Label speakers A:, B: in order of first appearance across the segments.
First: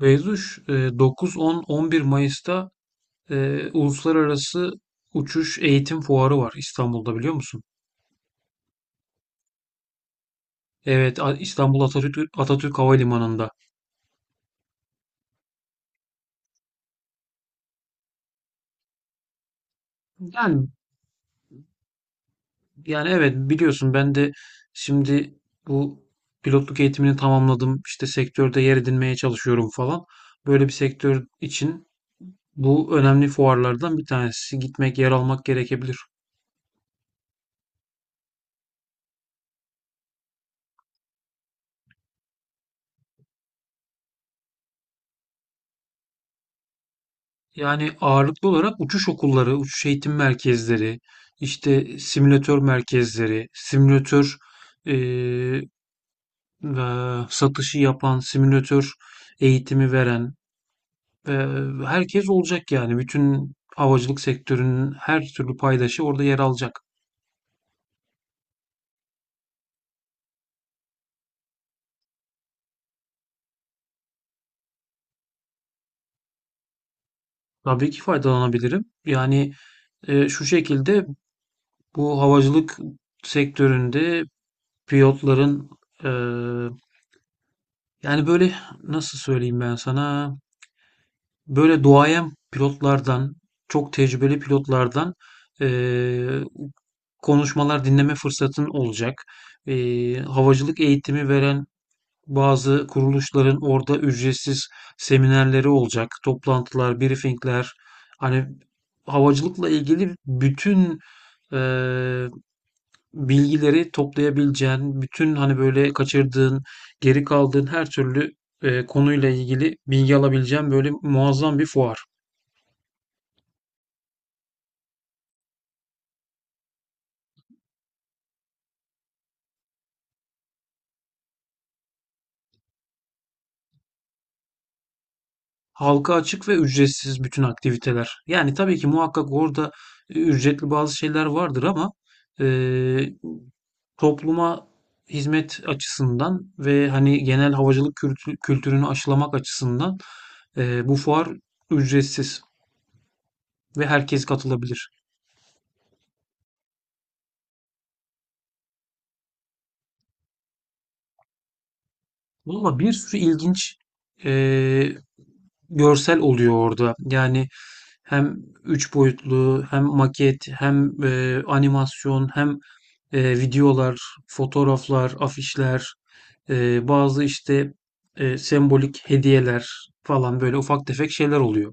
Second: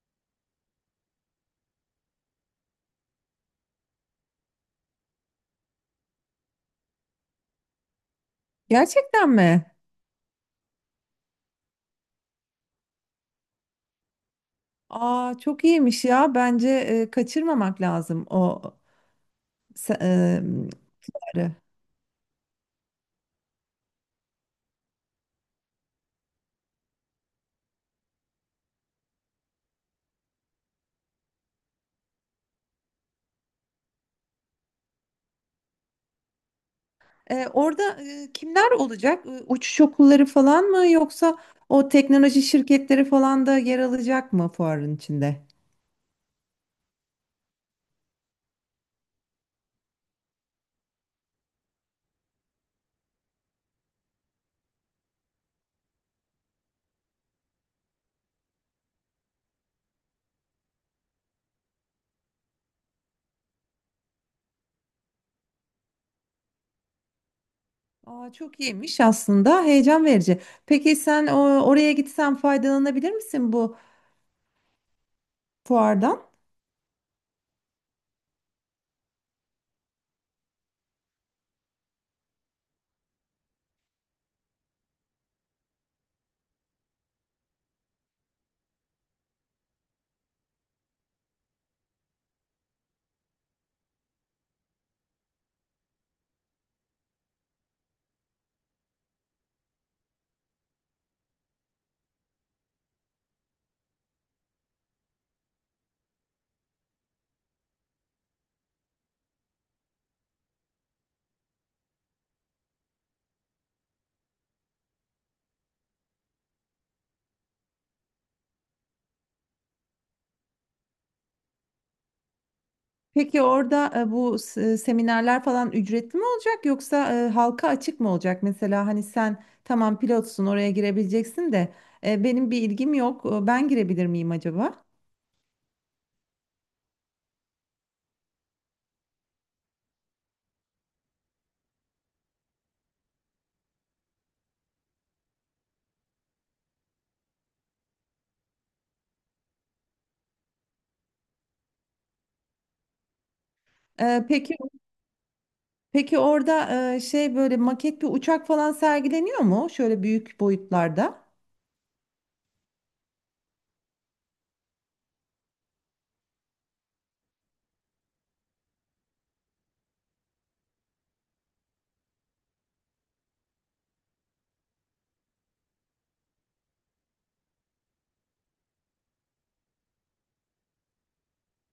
A: Beyzuş, 9, 10, 11 Mayıs'ta Uluslararası Uçuş Eğitim Fuarı var İstanbul'da biliyor musun?
B: Gerçekten mi?
A: Evet, İstanbul Atatürk, Atatürk Havalimanı'nda.
B: Aa çok iyiymiş ya. Bence kaçırmamak lazım o se- e,
A: Yani
B: bunları.
A: yani evet biliyorsun ben de şimdi bu pilotluk eğitimini tamamladım. İşte sektörde yer edinmeye çalışıyorum falan. Böyle bir sektör için bu önemli fuarlardan bir tanesi. Gitmek, yer almak gerekebilir.
B: Orada kimler olacak? Uçuş okulları falan mı yoksa o teknoloji şirketleri falan da yer alacak mı fuarın içinde?
A: Yani ağırlıklı olarak uçuş okulları, uçuş eğitim merkezleri, işte simülatör merkezleri, simülatör eee, ve satışı yapan, simülatör eğitimi veren ve herkes olacak yani. Bütün havacılık sektörünün her türlü paydaşı orada yer alacak.
B: Aa çok iyiymiş aslında. Heyecan verici. Peki sen o, oraya gitsen faydalanabilir misin bu fuardan?
A: Tabii ki faydalanabilirim. Yani şu şekilde bu havacılık sektöründe pilotların e, yani böyle nasıl söyleyeyim ben sana? Böyle duayen pilotlardan, çok tecrübeli pilotlardan eee, konuşmalar dinleme fırsatın olacak. Havacılık eğitimi veren bazı kuruluşların orada ücretsiz seminerleri olacak. Toplantılar, briefingler. Hani havacılıkla ilgili bütün eee, bilgileri toplayabileceğin, bütün hani böyle kaçırdığın, geri kaldığın her türlü konuyla ilgili bilgi alabileceğin böyle muazzam bir fuar.
B: Peki orada seminerler falan ücretli mi olacak yoksa halka açık mı olacak? Mesela hani sen tamam pilotsun oraya girebileceksin de benim bir ilgim yok. Ben girebilir miyim acaba?
A: Halka açık ve ücretsiz bütün aktiviteler. Yani tabii ki muhakkak orada ücretli bazı şeyler vardır ama e, topluma hizmet açısından ve hani genel havacılık kültürünü aşılamak açısından bu fuar ücretsiz ve
B: E,
A: herkes
B: Peki
A: katılabilir.
B: Peki, orada böyle maket bir uçak falan sergileniyor mu? Şöyle büyük boyutlarda.
A: Valla bir sürü ilginç eee, görsel oluyor orada. Yani hem üç boyutlu, hem maket, hem animasyon, hem videolar, fotoğraflar, afişler, bazı işte sembolik hediyeler falan böyle ufak tefek şeyler oluyor.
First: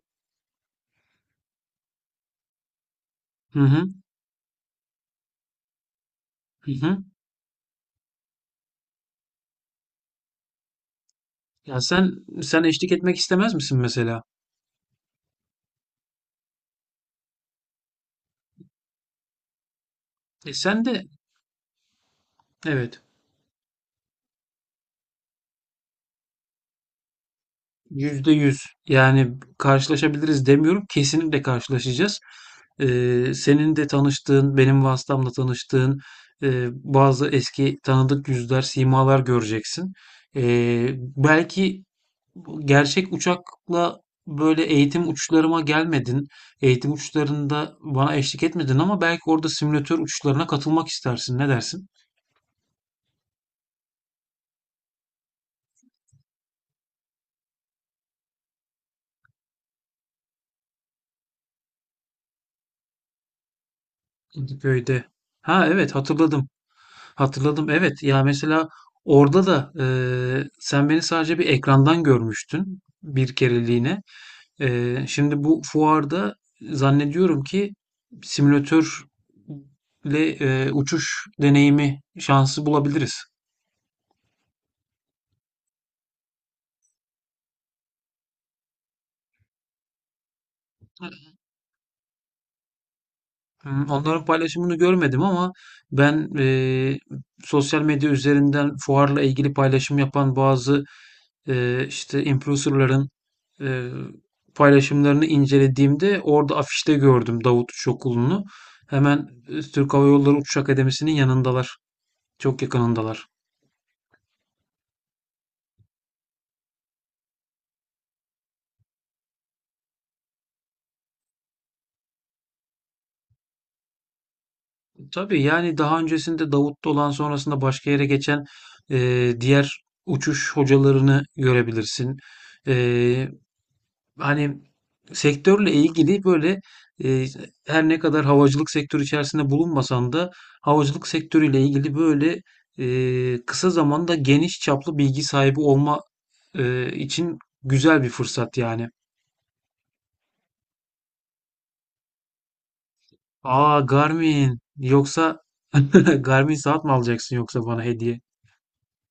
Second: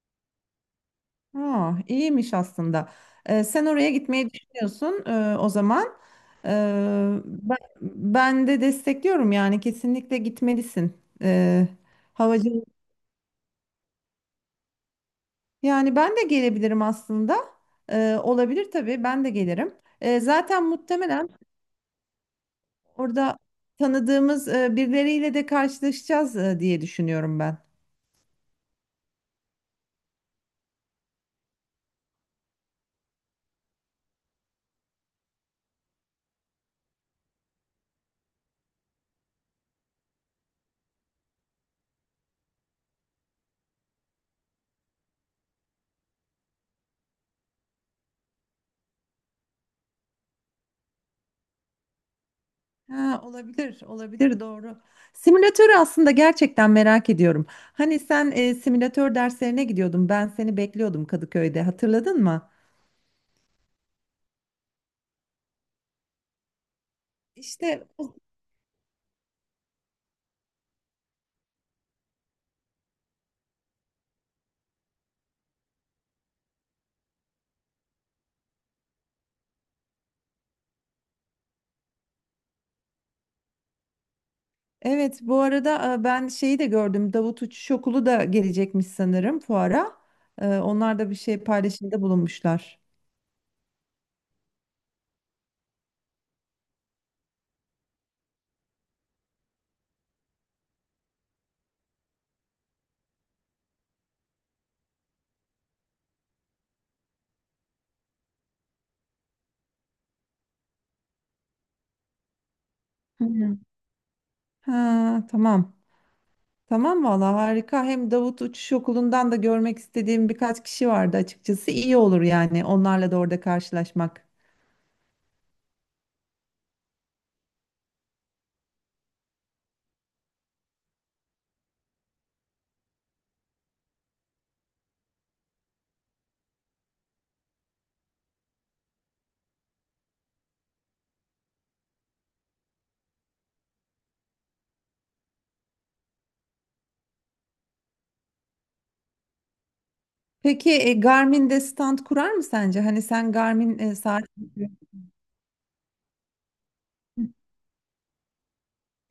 B: Ha, iyiymiş aslında.
A: Hı
B: Sen
A: hı,
B: oraya gitmeyi düşünüyorsun o zaman. E,
A: hı hı.
B: ben de destekliyorum yani kesinlikle gitmelisin.
A: Ya sen
B: Havacılık.
A: eşlik etmek istemez misin mesela?
B: Yani ben de gelebilirim aslında. Olabilir tabii ben de gelirim.
A: E
B: Zaten
A: sen de
B: muhtemelen
A: evet.
B: orada tanıdığımız birileriyle de karşılaşacağız diye düşünüyorum ben.
A: Yüzde yüz. Yani karşılaşabiliriz demiyorum. Kesinlikle karşılaşacağız. Senin de tanıştığın, benim vasıtamla tanıştığın bazı eski tanıdık yüzler, simalar göreceksin. Ee, Belki gerçek uçakla böyle eğitim uçlarıma gelmedin. Eğitim uçlarında bana eşlik etmedin ama belki orada simülatör uçlarına katılmak istersin. Ne dersin?
B: Ha, olabilir, olabilir doğru. Simülatörü aslında gerçekten merak ediyorum. Hani sen simülatör derslerine gidiyordun, ben seni bekliyordum Kadıköy'de, hatırladın mı?
A: İntiköy'de. Ha evet hatırladım. Hatırladım
B: İşte
A: evet.
B: o-
A: Ya mesela orada da sen beni sadece bir ekrandan görmüştün bir kereliğine. Şimdi bu fuarda zannediyorum ki simülatörle uçuş deneyimi şansı bulabiliriz.
B: evet, bu arada ben şeyi de gördüm, Davut Uçuş Okulu da gelecekmiş sanırım fuara. Onlar da bir şey paylaşımda bulunmuşlar.
A: Hmm, onların paylaşımını görmedim ama ben sosyal medya üzerinden fuarla ilgili paylaşım yapan bazı işte influencer'ların, eee, paylaşımlarını incelediğimde orada afişte gördüm Davut Uçuş Okulu'nu. Hemen, Türk Hava Yolları Uçuş Akademisi'nin yanındalar. Çok
B: Hı
A: yakınındalar.
B: hı. Ha, tamam. Tamam valla harika. Hem Davut Uçuş Okulu'ndan da görmek istediğim birkaç kişi vardı açıkçası. İyi olur yani onlarla da orada karşılaşmak.
A: Tabii, yani, daha öncesinde Davut'ta olan sonrasında başka yere geçen, diğer uçuş hocalarını görebilirsin. Eee Hani sektörle ilgili böyle e, her ne kadar havacılık sektörü içerisinde bulunmasan da havacılık sektörüyle ilgili böyle kısa zamanda geniş çaplı bilgi sahibi olma için güzel bir fırsat yani.
B: Peki Garmin'de stand kurar mı sence? Hani sen
A: Aa
B: Garmin saat...
A: Garmin yoksa Garmin saat mi alacaksın yoksa bana hediye?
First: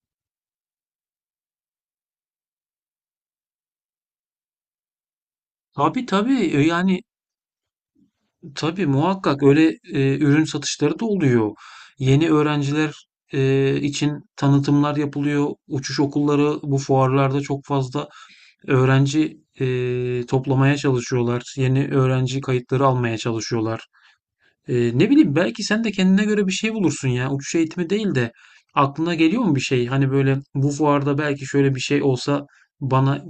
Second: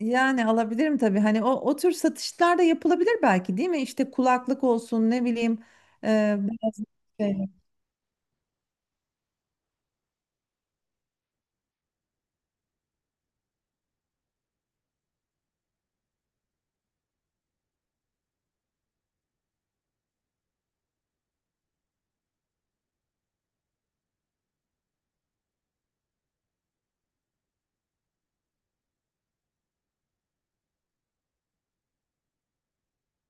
B: Yani alabilirim tabii. Hani o, o tür satışlar da yapılabilir belki değil mi? İşte kulaklık olsun ne bileyim.
A: Tabii tabii.
B: E, biraz şey.
A: Tabii muhakkak öyle ürün satışları da oluyor. Yeni öğrenciler için tanıtımlar yapılıyor. Uçuş okulları bu fuarlarda çok fazla öğrenci toplamaya çalışıyorlar. Yeni öğrenci kayıtları almaya çalışıyorlar. Ne bileyim belki sen de kendine göre bir şey bulursun ya. Uçuş eğitimi değil de aklına geliyor mu bir şey? Hani böyle bu fuarda belki şöyle bir şey olsa bana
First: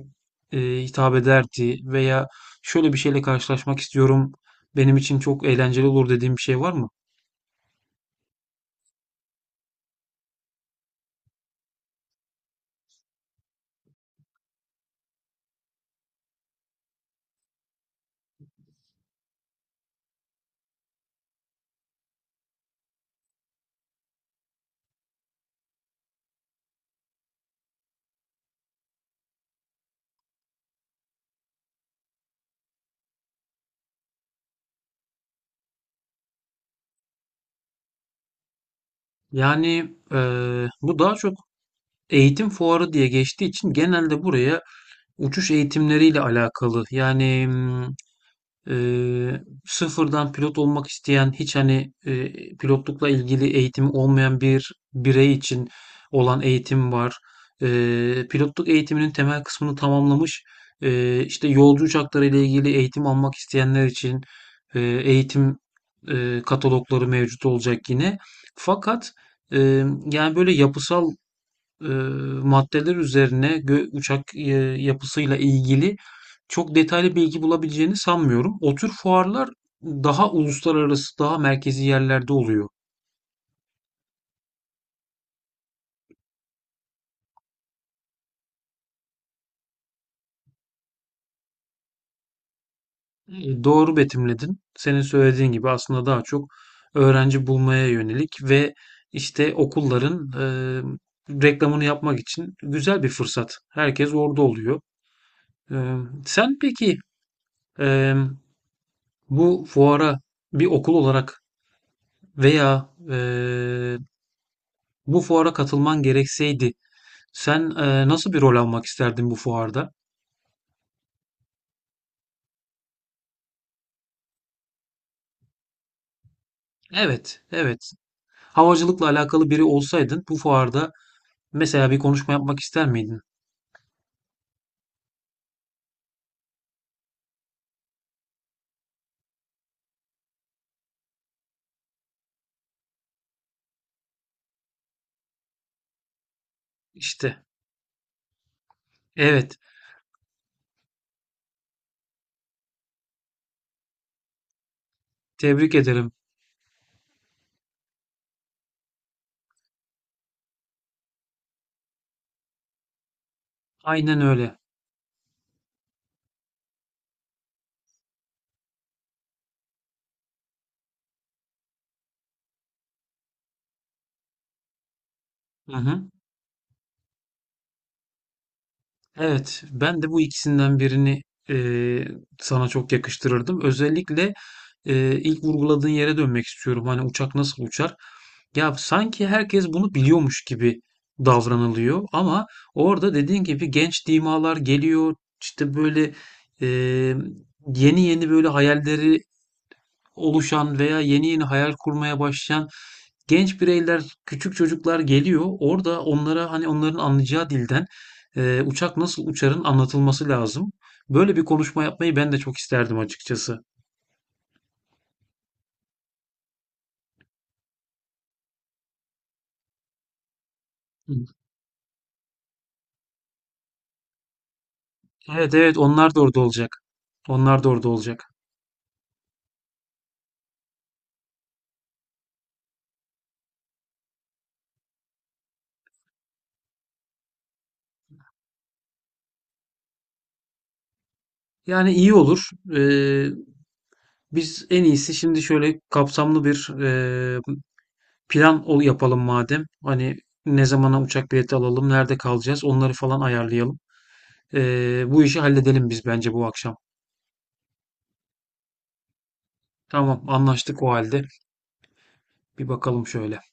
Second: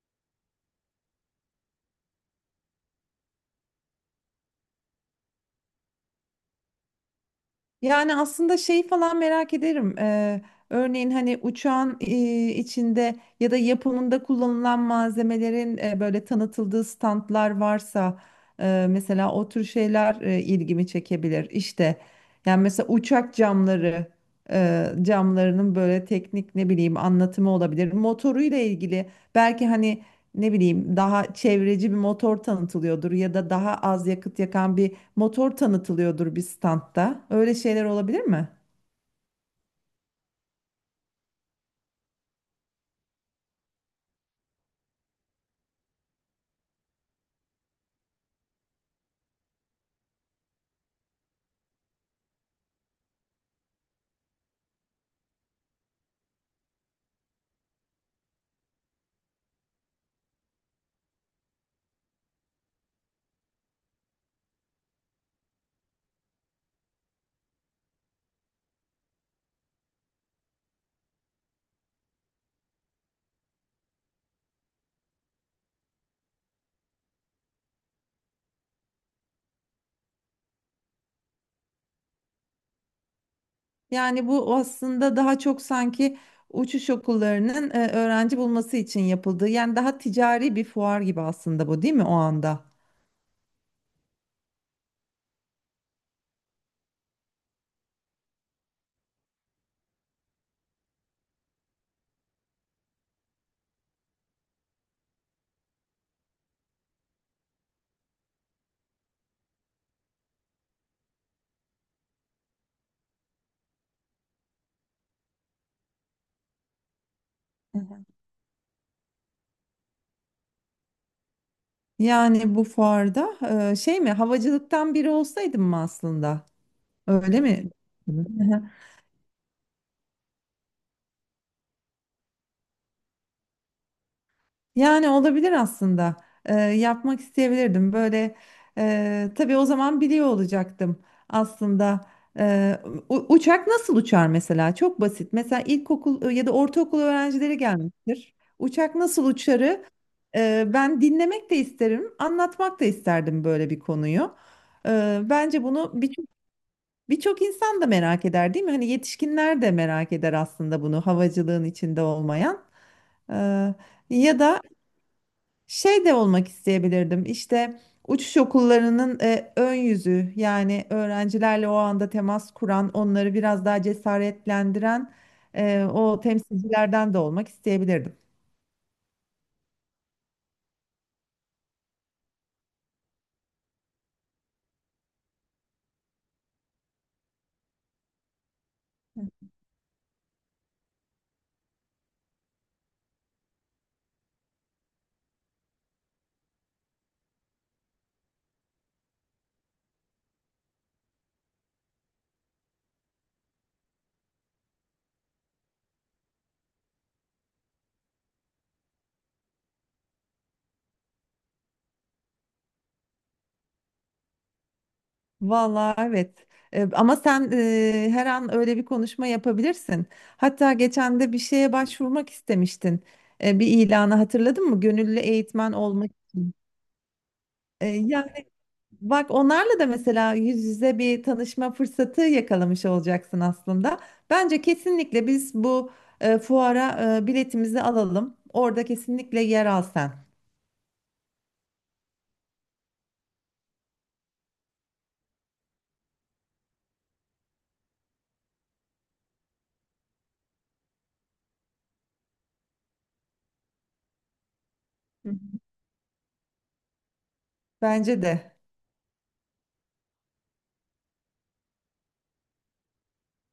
A: hitap ederdi veya şöyle bir şeyle karşılaşmak istiyorum. Benim için çok eğlenceli olur dediğim bir şey var mı?
B: Yani aslında şeyi falan merak ederim. Örneğin hani uçağın içinde ya da yapımında kullanılan malzemelerin böyle tanıtıldığı standlar varsa mesela o tür şeyler ilgimi çekebilir. İşte yani mesela uçak camlarının böyle teknik ne bileyim anlatımı olabilir. Motoruyla ilgili belki hani ne bileyim daha çevreci bir motor tanıtılıyordur ya da daha az yakıt yakan bir motor tanıtılıyordur bir standta. Öyle şeyler olabilir mi?
A: Yani bu daha çok eğitim fuarı diye geçtiği için genelde buraya uçuş eğitimleriyle alakalı. Sıfırdan pilot olmak isteyen hiç hani pilotlukla ilgili eğitimi olmayan bir birey için olan eğitim var. Pilotluk eğitiminin temel kısmını tamamlamış işte yolcu uçakları ile ilgili eğitim almak isteyenler için eğitim katalogları mevcut olacak yine. Fakat e, yani böyle yapısal eee, maddeler üzerine uçak yapısıyla ilgili çok detaylı bilgi bulabileceğini sanmıyorum. O tür fuarlar daha uluslararası, daha merkezi yerlerde oluyor.
B: Yani bu aslında daha çok sanki uçuş okullarının öğrenci bulması için yapıldığı, yani daha ticari bir fuar gibi aslında bu, değil mi o anda?
A: Doğru betimledin. Senin söylediğin gibi aslında daha çok öğrenci bulmaya yönelik ve işte okulların reklamını yapmak için güzel bir fırsat. Herkes orada oluyor. E, Sen peki e, bu fuara bir okul olarak veya bu fuara katılman gerekseydi sen,
B: Hı hı.
A: nasıl bir rol almak isterdin bu fuarda?
B: Yani bu fuarda e, şey mi havacılıktan biri olsaydım mı aslında? Öyle
A: Evet,
B: mi?
A: evet.
B: Hı.
A: Havacılıkla alakalı biri olsaydın bu fuarda mesela bir konuşma yapmak ister miydin?
B: Yani olabilir aslında. Yapmak isteyebilirdim. Böyle tabii o zaman biliyor olacaktım aslında. Ee, Uçak nasıl uçar mesela? Çok basit. Mesela ilkokul ya da ortaokul
A: İşte.
B: öğrencileri gelmiştir. Uçak nasıl
A: Evet.
B: uçarı ben dinlemek de isterim, anlatmak da isterdim böyle bir konuyu. Bence
A: Tebrik
B: bunu
A: ederim.
B: birçok insan da merak eder, değil mi? Hani yetişkinler de merak eder aslında bunu havacılığın içinde olmayan. Ee,
A: Aynen
B: Ya
A: öyle.
B: da şey de olmak isteyebilirdim. İşte uçuş okullarının ön yüzü yani öğrencilerle o anda temas kuran, onları biraz daha cesaretlendiren
A: Hı hı.
B: o temsilcilerden de olmak isteyebilirdim.
A: Evet. Ben de bu ikisinden birini, eee, sana çok yakıştırırdım. Özellikle, ilk vurguladığın yere dönmek istiyorum. Hani uçak nasıl uçar? Ya sanki herkes bunu biliyormuş gibi davranılıyor ama orada dediğin gibi genç dimalar geliyor işte böyle e, yeni yeni böyle hayalleri oluşan veya yeni yeni hayal kurmaya başlayan genç bireyler küçük çocuklar geliyor orada onlara hani onların anlayacağı dilden uçak nasıl uçarın anlatılması lazım. Böyle bir konuşma yapmayı ben de çok isterdim açıkçası.
B: Vallahi evet. Ama sen her an öyle bir konuşma yapabilirsin. Hatta
A: Hı.
B: geçen de bir şeye başvurmak istemiştin. Bir ilanı hatırladın mı? Gönüllü
A: Evet
B: eğitmen
A: evet
B: olmak
A: onlar da orada
B: için.
A: olacak. Onlar da
B: E,
A: orada olacak.
B: yani Bak onlarla da mesela yüz yüze bir tanışma fırsatı yakalamış olacaksın aslında. Bence kesinlikle biz bu fuara biletimizi alalım. Orada kesinlikle yer al sen.
A: Yani iyi olur. Ee, Biz en iyisi şimdi şöyle kapsamlı bir plan yapalım madem. Hani ne zamana uçak bileti alalım, nerede kalacağız, onları falan ayarlayalım. Bu
B: Hı hı.
A: işi halledelim biz bence bu akşam.
B: Bence de.
A: Tamam, anlaştık o halde. Bir bakalım şöyle.